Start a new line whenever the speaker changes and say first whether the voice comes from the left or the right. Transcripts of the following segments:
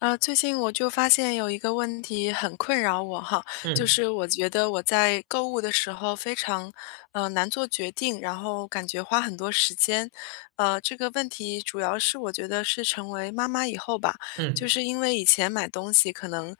left: 最近我就发现有一个问题很困扰我哈，就
right: 嗯
left: 是我觉得我在购物的时候非常，难做决定，然后感觉花很多时间。这个问题主要是我觉得是成为妈妈以后吧，
right: 嗯，
left: 就是因为以前买东西可能，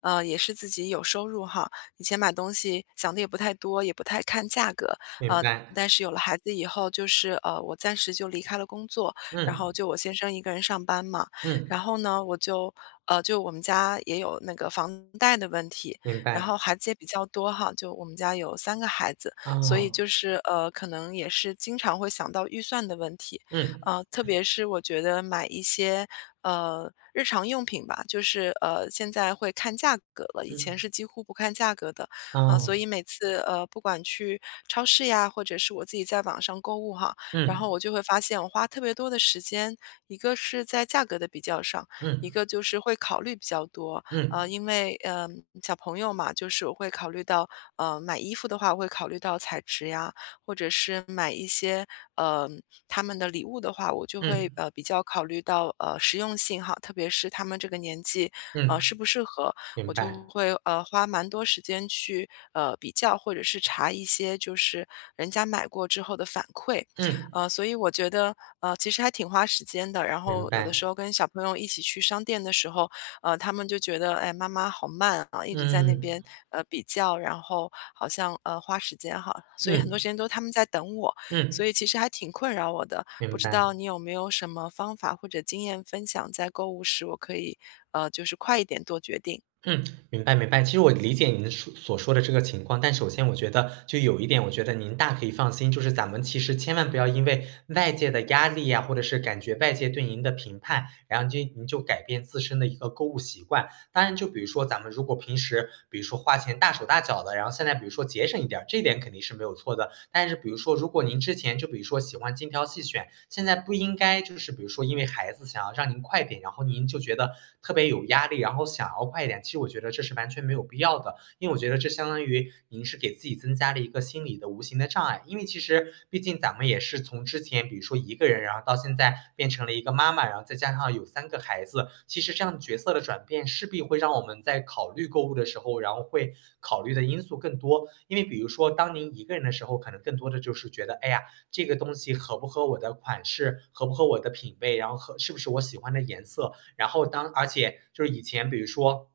left: 也是自己有收入哈，以前买东西想的也不太多，也不太看价格，
right: 明
left: 呃。
right: 白，
left: 但是有了孩子以后，就是我暂时就离开了工作，然
right: 嗯
left: 后就我先生一个人上班嘛，
right: 嗯，
left: 然后呢，就我们家也有那个房贷的问题，
right: 明
left: 然
right: 白，
left: 后孩子也比较多哈，就我们家有三个孩子，所以
right: 哦，
left: 就是可能也是经常会想到预算的问题，
right: 嗯
left: 特别是我觉得买一些日常用品吧，就是现在会看价格了，以前
right: 嗯，
left: 是几乎不看价格的，啊，所
right: 哦，
left: 以每次不管去超市呀，或者是我自己在网上购物哈，然后
right: 嗯
left: 我就会发现我花特别多的时间，一个是在价格的比较上，
right: 嗯
left: 一个就是会考虑比较多。
right: 嗯
left: 因为，小朋友嘛，就是我会考虑到，买衣服的话，我会考虑到材质呀，或者是买一些，呃，他们的礼物的话，我就
right: 嗯
left: 会，比较考虑到，实用性哈，特别是他们这个年纪，
right: 嗯，
left: 适不适合，
right: 明
left: 我就
right: 白，
left: 会，花蛮多时间去，比较或者是查一些就是人家买过之后的反馈。
right: 嗯
left: 所以我觉得，其实还挺花时间的。然
right: 明
left: 后有的时
right: 白，
left: 候跟小朋友一起去商店的时候，他们就觉得，哎，妈妈好慢啊，一直在那
right: 嗯
left: 边比较，然后好像花时间哈，所以很多时
right: 嗯
left: 间都他们在等我，所
right: 嗯，
left: 以其实还挺困扰我的。不
right: 明
left: 知
right: 白。
left: 道你有没有什么方法或者经验分享，在购物时我可以就是快一点做决定？
right: 嗯，明白明白。其实我理解您说所说的这个情况，但首先我觉得就有一点，我觉得您大可以放心，就是咱们其实千万不要因为外界的压力呀，或者是感觉外界对您的评判，然后就您就改变自身的一个购物习惯。当然，就比如说咱们如果平时比如说花钱大手大脚的，然后现在比如说节省一点儿，这点肯定是没有错的。但是比如说，如果您之前就比如说喜欢精挑细选，现在不应该就是比如说因为孩子想要让您快点，然后您就觉得特别有压力，然后想要快一点，其实我觉得这是完全没有必要的。因为我觉得这相当于您是给自己增加了一个心理的无形的障碍。因为其实毕竟咱们也是从之前，比如说一个人，然后到现在变成了一个妈妈，然后再加上有三个孩子，其实这样角色的转变势必会让我们在考虑购物的时候，然后会考虑的因素更多。因为比如说，当您一个人的时候，可能更多的就是觉得，哎呀，这个东西合不合我的款式，合不合我的品味，然后合是不是我喜欢的颜色，然后当而且就是以前比如说。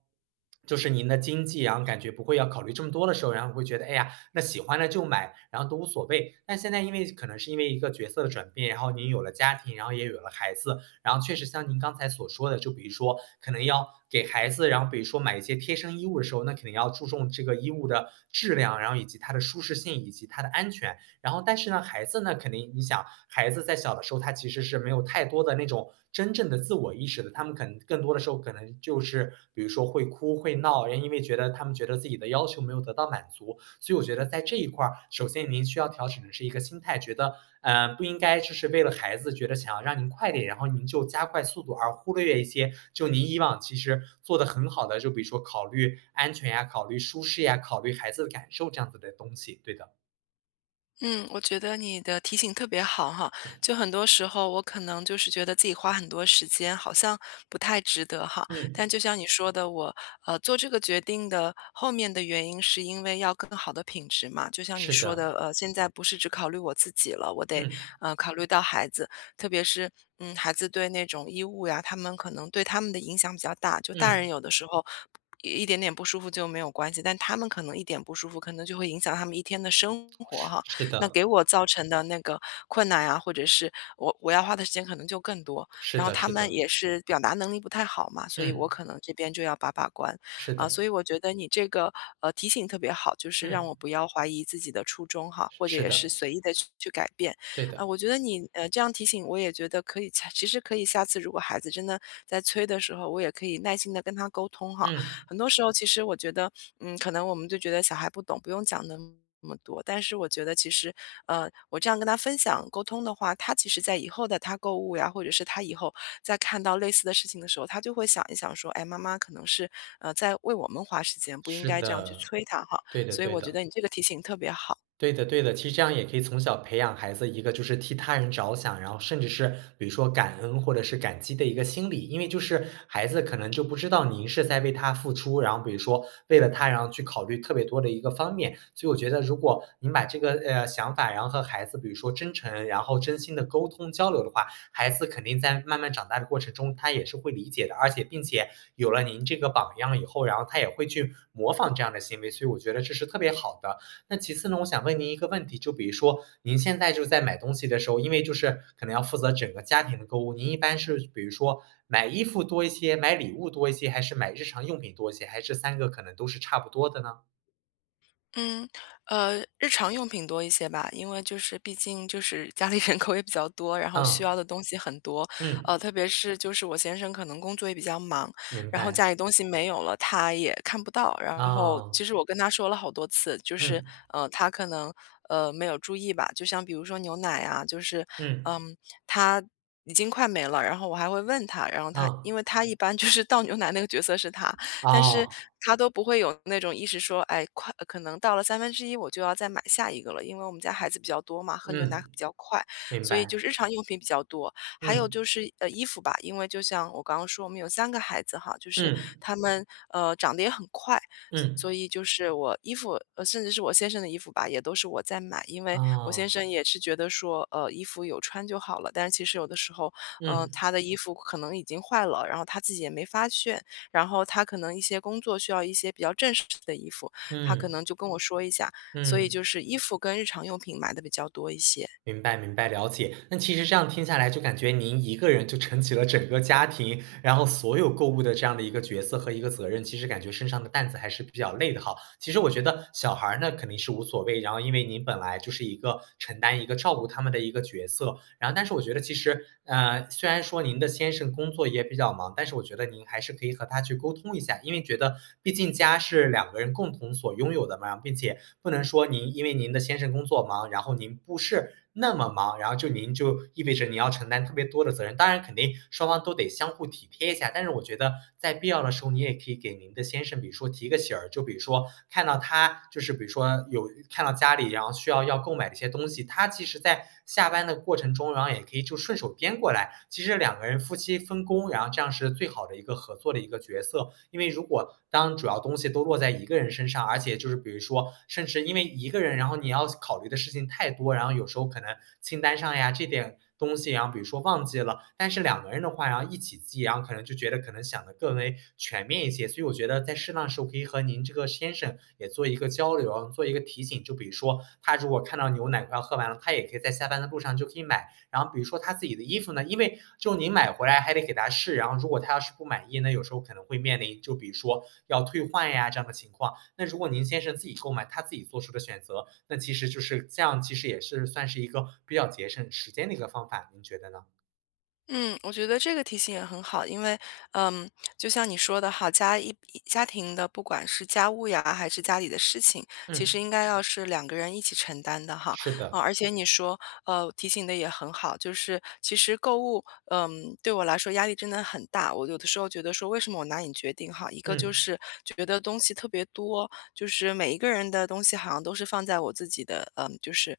right: 就是您的经济啊，然后感觉不会要考虑这么多的时候，然后会觉得，哎呀，那喜欢的就买，然后都无所谓。但现在因为可能是因为一个角色的转变，然后您有了家庭，然后也有了孩子，然后确实像您刚才所说的，就比如说可能要给孩子，然后比如说买一些贴身衣物的时候，那肯定要注重这个衣物的质量，然后以及它的舒适性，以及它的安全。然后但是呢，孩子呢，肯定你想，孩子在小的时候，他其实是没有太多的那种真正的自我意识的，他们可能更多的时候可能就是比如说会哭会闹，因为觉得他们觉得自己的要求没有得到满足，所以我觉得在这一块儿，首先您需要调整的是一个心态，觉得不应该就是为了孩子觉得想要让您快点，然后您就加快速度，而忽略一些就您以往其实做的很好的，就比如说考虑安全呀、考虑舒适呀、考虑孩子的感受这样子的东西。对的，
left: 嗯，我觉得你的提醒特别好哈，就很多时候我可能就是觉得自己花很多时间，好像不太值得哈。
right: 嗯。
left: 但就像你说的，我做这个决定的后面的原因，是因为要更好的品质嘛。就像你
right: 是
left: 说
right: 的，
left: 的，现在不是只考虑我自己了，我得
right: 嗯，
left: 考虑到孩子，特别是孩子对那种衣物呀，他们可能对他们的影响比较大。就大人
right: 嗯，
left: 有的时候。一点点不舒服就没有关系，但他们可能一点不舒服，可能就会影响他们一天的生活
right: 是
left: 哈。
right: 是
left: 那
right: 的，
left: 给我造成的那个困难啊，或者是我要花的时间可能就更多。
right: 是
left: 然后
right: 的，
left: 他
right: 是
left: 们
right: 的，
left: 也是表达能力不太好嘛，所以我
right: 嗯，
left: 可能这边就要把关。
right: 是
left: 啊，
right: 的，
left: 所以我觉得你这个提醒特别好，就是让
right: 嗯，
left: 我不要怀疑自己的初衷哈，或者
right: 是
left: 也是
right: 的，
left: 随意的去改变。
right: 对
left: 啊，
right: 的，
left: 我觉得你这样提醒我也觉得可以下其实可以下次如果孩子真的在催的时候，我也可以耐心的跟他沟通哈，
right: 嗯，
left: 很多时候其实我觉得，可能我们就觉得小孩不懂，不用讲那么多。但是我觉得其实，我这样跟他分享沟通的话，他其实在以后的他购物呀，或者是他以后在看到类似的事情的时候，他就会想一想说，哎，妈妈可能是在为我们花时间，不应
right: 是
left: 该这样去
right: 的，
left: 催他哈。
right: 对的，
left: 所以
right: 对
left: 我觉
right: 的。
left: 得你这个提醒特别好。
right: 对的，对的，其实这样也可以从小培养孩子一个就是替他人着想，然后甚至是比如说感恩或者是感激的一个心理，因为就是孩子可能就不知道您是在为他付出，然后比如说为了他，然后去考虑特别多的一个方面，所以我觉得如果您把这个想法，然后和孩子比如说真诚，然后真心的沟通交流的话，孩子肯定在慢慢长大的过程中，他也是会理解的，而且并且有了您这个榜样以后，然后他也会去模仿这样的行为，所以我觉得这是特别好的。那其次呢，我想问您一个问题，就比如说您现在就在买东西的时候，因为就是可能要负责整个家庭的购物，您一般是比如说买衣服多一些，买礼物多一些，还是买日常用品多一些，还是三个可能都是差不多的呢？
left: 嗯，日常用品多一些吧，因为就是毕竟就是家里人口也比较多，然后需
right: 嗯，
left: 要的东西很多，
right: 嗯，
left: 特别是就是我先生可能工作也比较忙，
right: 明
left: 然后
right: 白，
left: 家里东西没有了，他也看不到。然后
right: 哦，
left: 其实我跟他说了好多次，就是
right: 嗯，
left: 他可能没有注意吧，就像比如说牛奶啊，就是
right: 嗯，
left: 嗯，他已经快没了，然后我还会问他，然后他
right: 嗯，
left: 因为他一般就是倒牛奶那个角色是他，但是
right: 啊，
left: 他都不会有那种意识说，哎，快，可能到了1/3我就要再买下一个了，因为我们家孩子比较多嘛，喝牛奶
right: 嗯，
left: 比较快，
right: 明
left: 所以就
right: 白，
left: 是日常用品比较多。还有
right: 嗯，
left: 就是衣服吧，因为就像我刚刚说，我们有三个孩子哈，就是
right: 嗯，
left: 他们长得也很快，
right: 嗯，
left: 所以就是我衣服，甚至是我先生的衣服吧，也都是我在买，因为我
right: 啊
left: 先生也是觉得说，衣服有穿就好了。但是其实有的时候，
right: 嗯，
left: 他的衣服可能已经坏了，然后他自己也没发现，然后他可能一些工作需要一些比较正式的衣服，他可
right: 嗯，
left: 能就跟我说一下，所以
right: 嗯。
left: 就是衣服跟日常用品买的比较多一些。
right: 明白明白，了解。那其实这样听下来，就感觉您一个人就撑起了整个家庭，然后所有购物的这样的一个角色和一个责任，其实感觉身上的担子还是比较累的哈。其实我觉得小孩儿呢肯定是无所谓，然后因为您本来就是一个承担一个照顾他们的一个角色，然后但是我觉得其实虽然说您的先生工作也比较忙，但是我觉得您还是可以和他去沟通一下，因为觉得毕竟家是两个人共同所拥有的嘛，并且不能说您因为您的先生工作忙，然后您不是那么忙，然后就您就意味着你要承担特别多的责任。当然肯定双方都得相互体贴一下，但是我觉得在必要的时候，你也可以给您的先生，比如说提个醒儿，就比如说看到他就是比如说有看到家里，然后需要要购买的一些东西，他其实在下班的过程中，然后也可以就顺手编过来。其实两个人夫妻分工，然后这样是最好的一个合作的一个角色。因为如果个当主要东西都落在一个人身上，而且就是比如说，甚至因为一个人，然后你要考虑的事情太多，然后有时候可能清单上呀这点东西，然后比如说忘记了，但是两个人的话，然后一起记，然后可能就觉得可能想的更为全面一些。所以我觉得在适当时候可以和您这个先生也做一个交流，做一个提醒。就比如说，他如果看到牛奶快要喝完了，他也可以在下班的路上就可以买。然后比如说他自己的衣服呢，因为就您买回来还得给他试，然后如果他要是不满意，那有时候可能会面临就比如说要退换呀这样的情况。那如果您先生自己购买，他自己做出的选择，那其实就是这样，其实也是算是一个比较节省时间的一个方法，您觉得呢？
left: 嗯，我觉得这个提醒也很好，因为，嗯，就像你说的哈，家庭的，不管是家务呀，还是家里的事情，其实
right: 嗯，
left: 应该要是两个人一起承担的哈。
right: 是
left: 啊，
right: 的，
left: 而且你说，提醒的也很好，就是其实购物，对我来说压力真的很大。我有的时候觉得说，为什么我难以决定哈？一个就
right: 嗯
left: 是觉得东西特别多，就是每一个人的东西好像都是放在我自己的，就是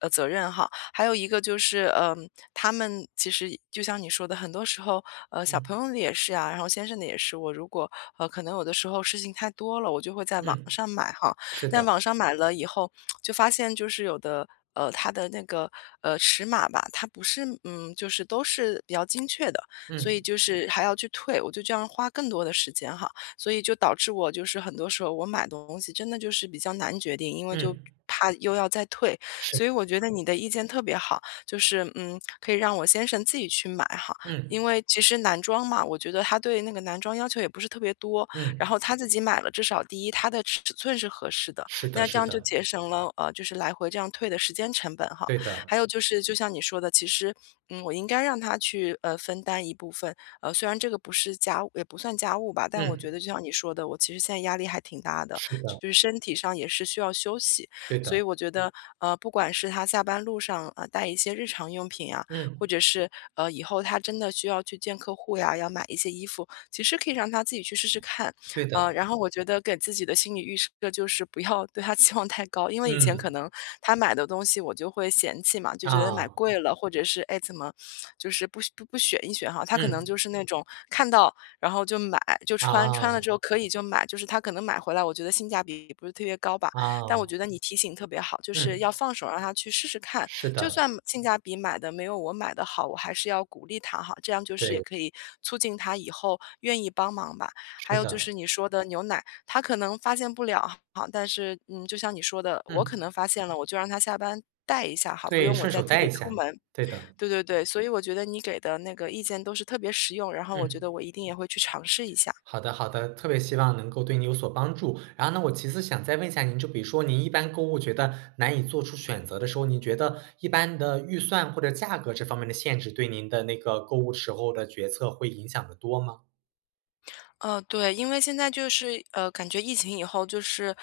left: 责任哈。还有一个就是，他们其实就像你说的，很多时候，小
right: 嗯
left: 朋友的也是啊，然后先生的也是。我如果可能有的时候事情太多了，我就会在网
right: 嗯，
left: 上买哈。
right: 是
left: 但网
right: 的，
left: 上买了以后，就发现就是有的。它的那个尺码吧，它不是,就是都是比较精确的，所
right: 嗯
left: 以就是还要去退，我就这样花更多的时间哈。所以就导致我就是很多时候我买东西真的就是比较难决定，因为就
right: 嗯
left: 怕又要再退。
right: 是，
left: 所以我觉得你的意见特别好，就是可以让我先生自己去买哈，
right: 嗯
left: 因为其实男装嘛，我觉得他对那个男装要求也不是特别多，然
right: 嗯
left: 后他自己买了，至少第一他的尺寸是合适的，
right: 是的，
left: 那这
right: 是
left: 样就
right: 的，
left: 节省了就是来回这样退的时间成本哈。
right: 对的，
left: 还有就是就像你说的，其实我应该让他去分担一部分，虽然这个不是家务也不算家务吧，但我觉
right: 嗯
left: 得就像你说的，我其实现在压力还挺大的，
right: 是
left: 就
right: 的，
left: 是身体上也是需要休息。
right: 对
left: 所
right: 的，
left: 以我觉得，不管是他下班路上，啊带一些日常用品啊，或
right: 嗯
left: 者是，以后他真的需要去见客户呀，要买一些衣服，其实可以让他自己去试试看。
right: 对的，
left: 然后我觉得给自己的心理预设就是不要对他 期望太高，因为以前可
right: 嗯
left: 能他买的东西我就会嫌弃嘛，就觉得买
right: 啊。
left: 贵了，或者是，哎，怎么就是不选一选哈，他可能
right: 嗯，
left: 就是那种看到然后就买就穿，穿了之
right: 哦，
left: 后可以就买，就是他可能买回来，我觉得性价比不是特别高吧，但我觉
right: 哦，
left: 得你提醒特别好，就是
right: 嗯，
left: 要放手让他去试试看，
right: 是
left: 就
right: 的，
left: 算性价比买的没有我买的好，我还是要鼓励他哈，这样就是也
right: 对，
left: 可以促进他以后愿意帮忙吧。还
right: 是
left: 有就
right: 的，
left: 是你说的牛奶，他可能发现不了哈，但是就像你说的，我可
right: 嗯，
left: 能发现了，我就让他下班带一下哈，不
right: 对，
left: 用我
right: 顺
left: 再
right: 手
left: 特
right: 带
left: 地
right: 一
left: 出
right: 下，
left: 门。
right: 对的，
left: 对对对，所以我觉得你给的那个意见都是特别实用，然后我觉
right: 嗯，
left: 得我一定也会去尝试一下。
right: 好的，好的，特别希望能够对你有所帮助。然后呢，我其次想再问一下您，就比如说您一般购物觉得难以做出选择的时候，您觉得一般的预算或者价格这方面的限制，对您的那个购物时候的决策会影响的多吗？
left: 对，因为现在就是感觉疫情以后就是，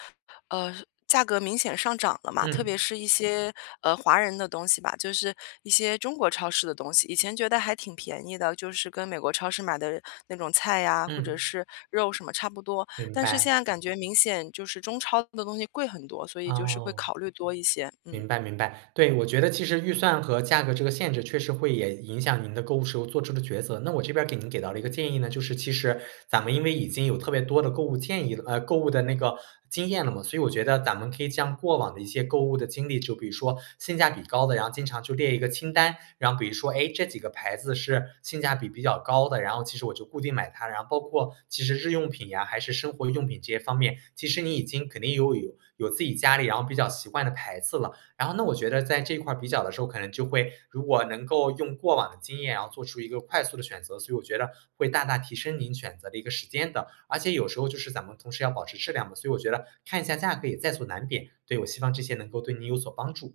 left: 呃，价格明显上涨了嘛，特别
right: 嗯，
left: 是一些华人的东西吧，就是一些中国超市的东西，以前觉得还挺便宜的，就是跟美国超市买的那种菜呀，或者
right: 嗯，
left: 是肉什么差不多，
right: 明
left: 但是
right: 白，
left: 现在感觉明显就是中超的东西贵很多，所以就是会
right: 哦。
left: 考虑多一些，嗯。
right: 明白明白，对，我觉得其实预算和价格这个限制确实会也影响您的购物时候做出的抉择。那我这边儿给您给到了一个建议呢，就是其实咱们因为已经有特别多的购物建议了，购物的那个经验了嘛，所以我觉得咱们可以将过往的一些购物的经历，就比如说性价比高的，然后经常就列一个清单，然后比如说，哎，这几个牌子是性价比比较高的，然后其实我就固定买它，然后包括其实日用品呀，还是生活用品这些方面，其实你已经肯定有自己家里然后比较习惯的牌子了。然后那我觉得在这一块儿比较的时候，可能就会如果能够用过往的经验，然后做出一个快速的选择，所以我觉得会大大提升您选择的一个时间的。而且有时候就是咱们同时要保持质量嘛，所以我觉得看一下价格也在所难免。对，我希望这些能够对您有所帮助。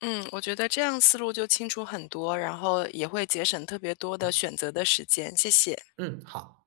left: 嗯，我觉得这样思路就清楚很多，然后也会节省特别多
right: 嗯
left: 的选择的时间。谢谢。
right: 嗯，好。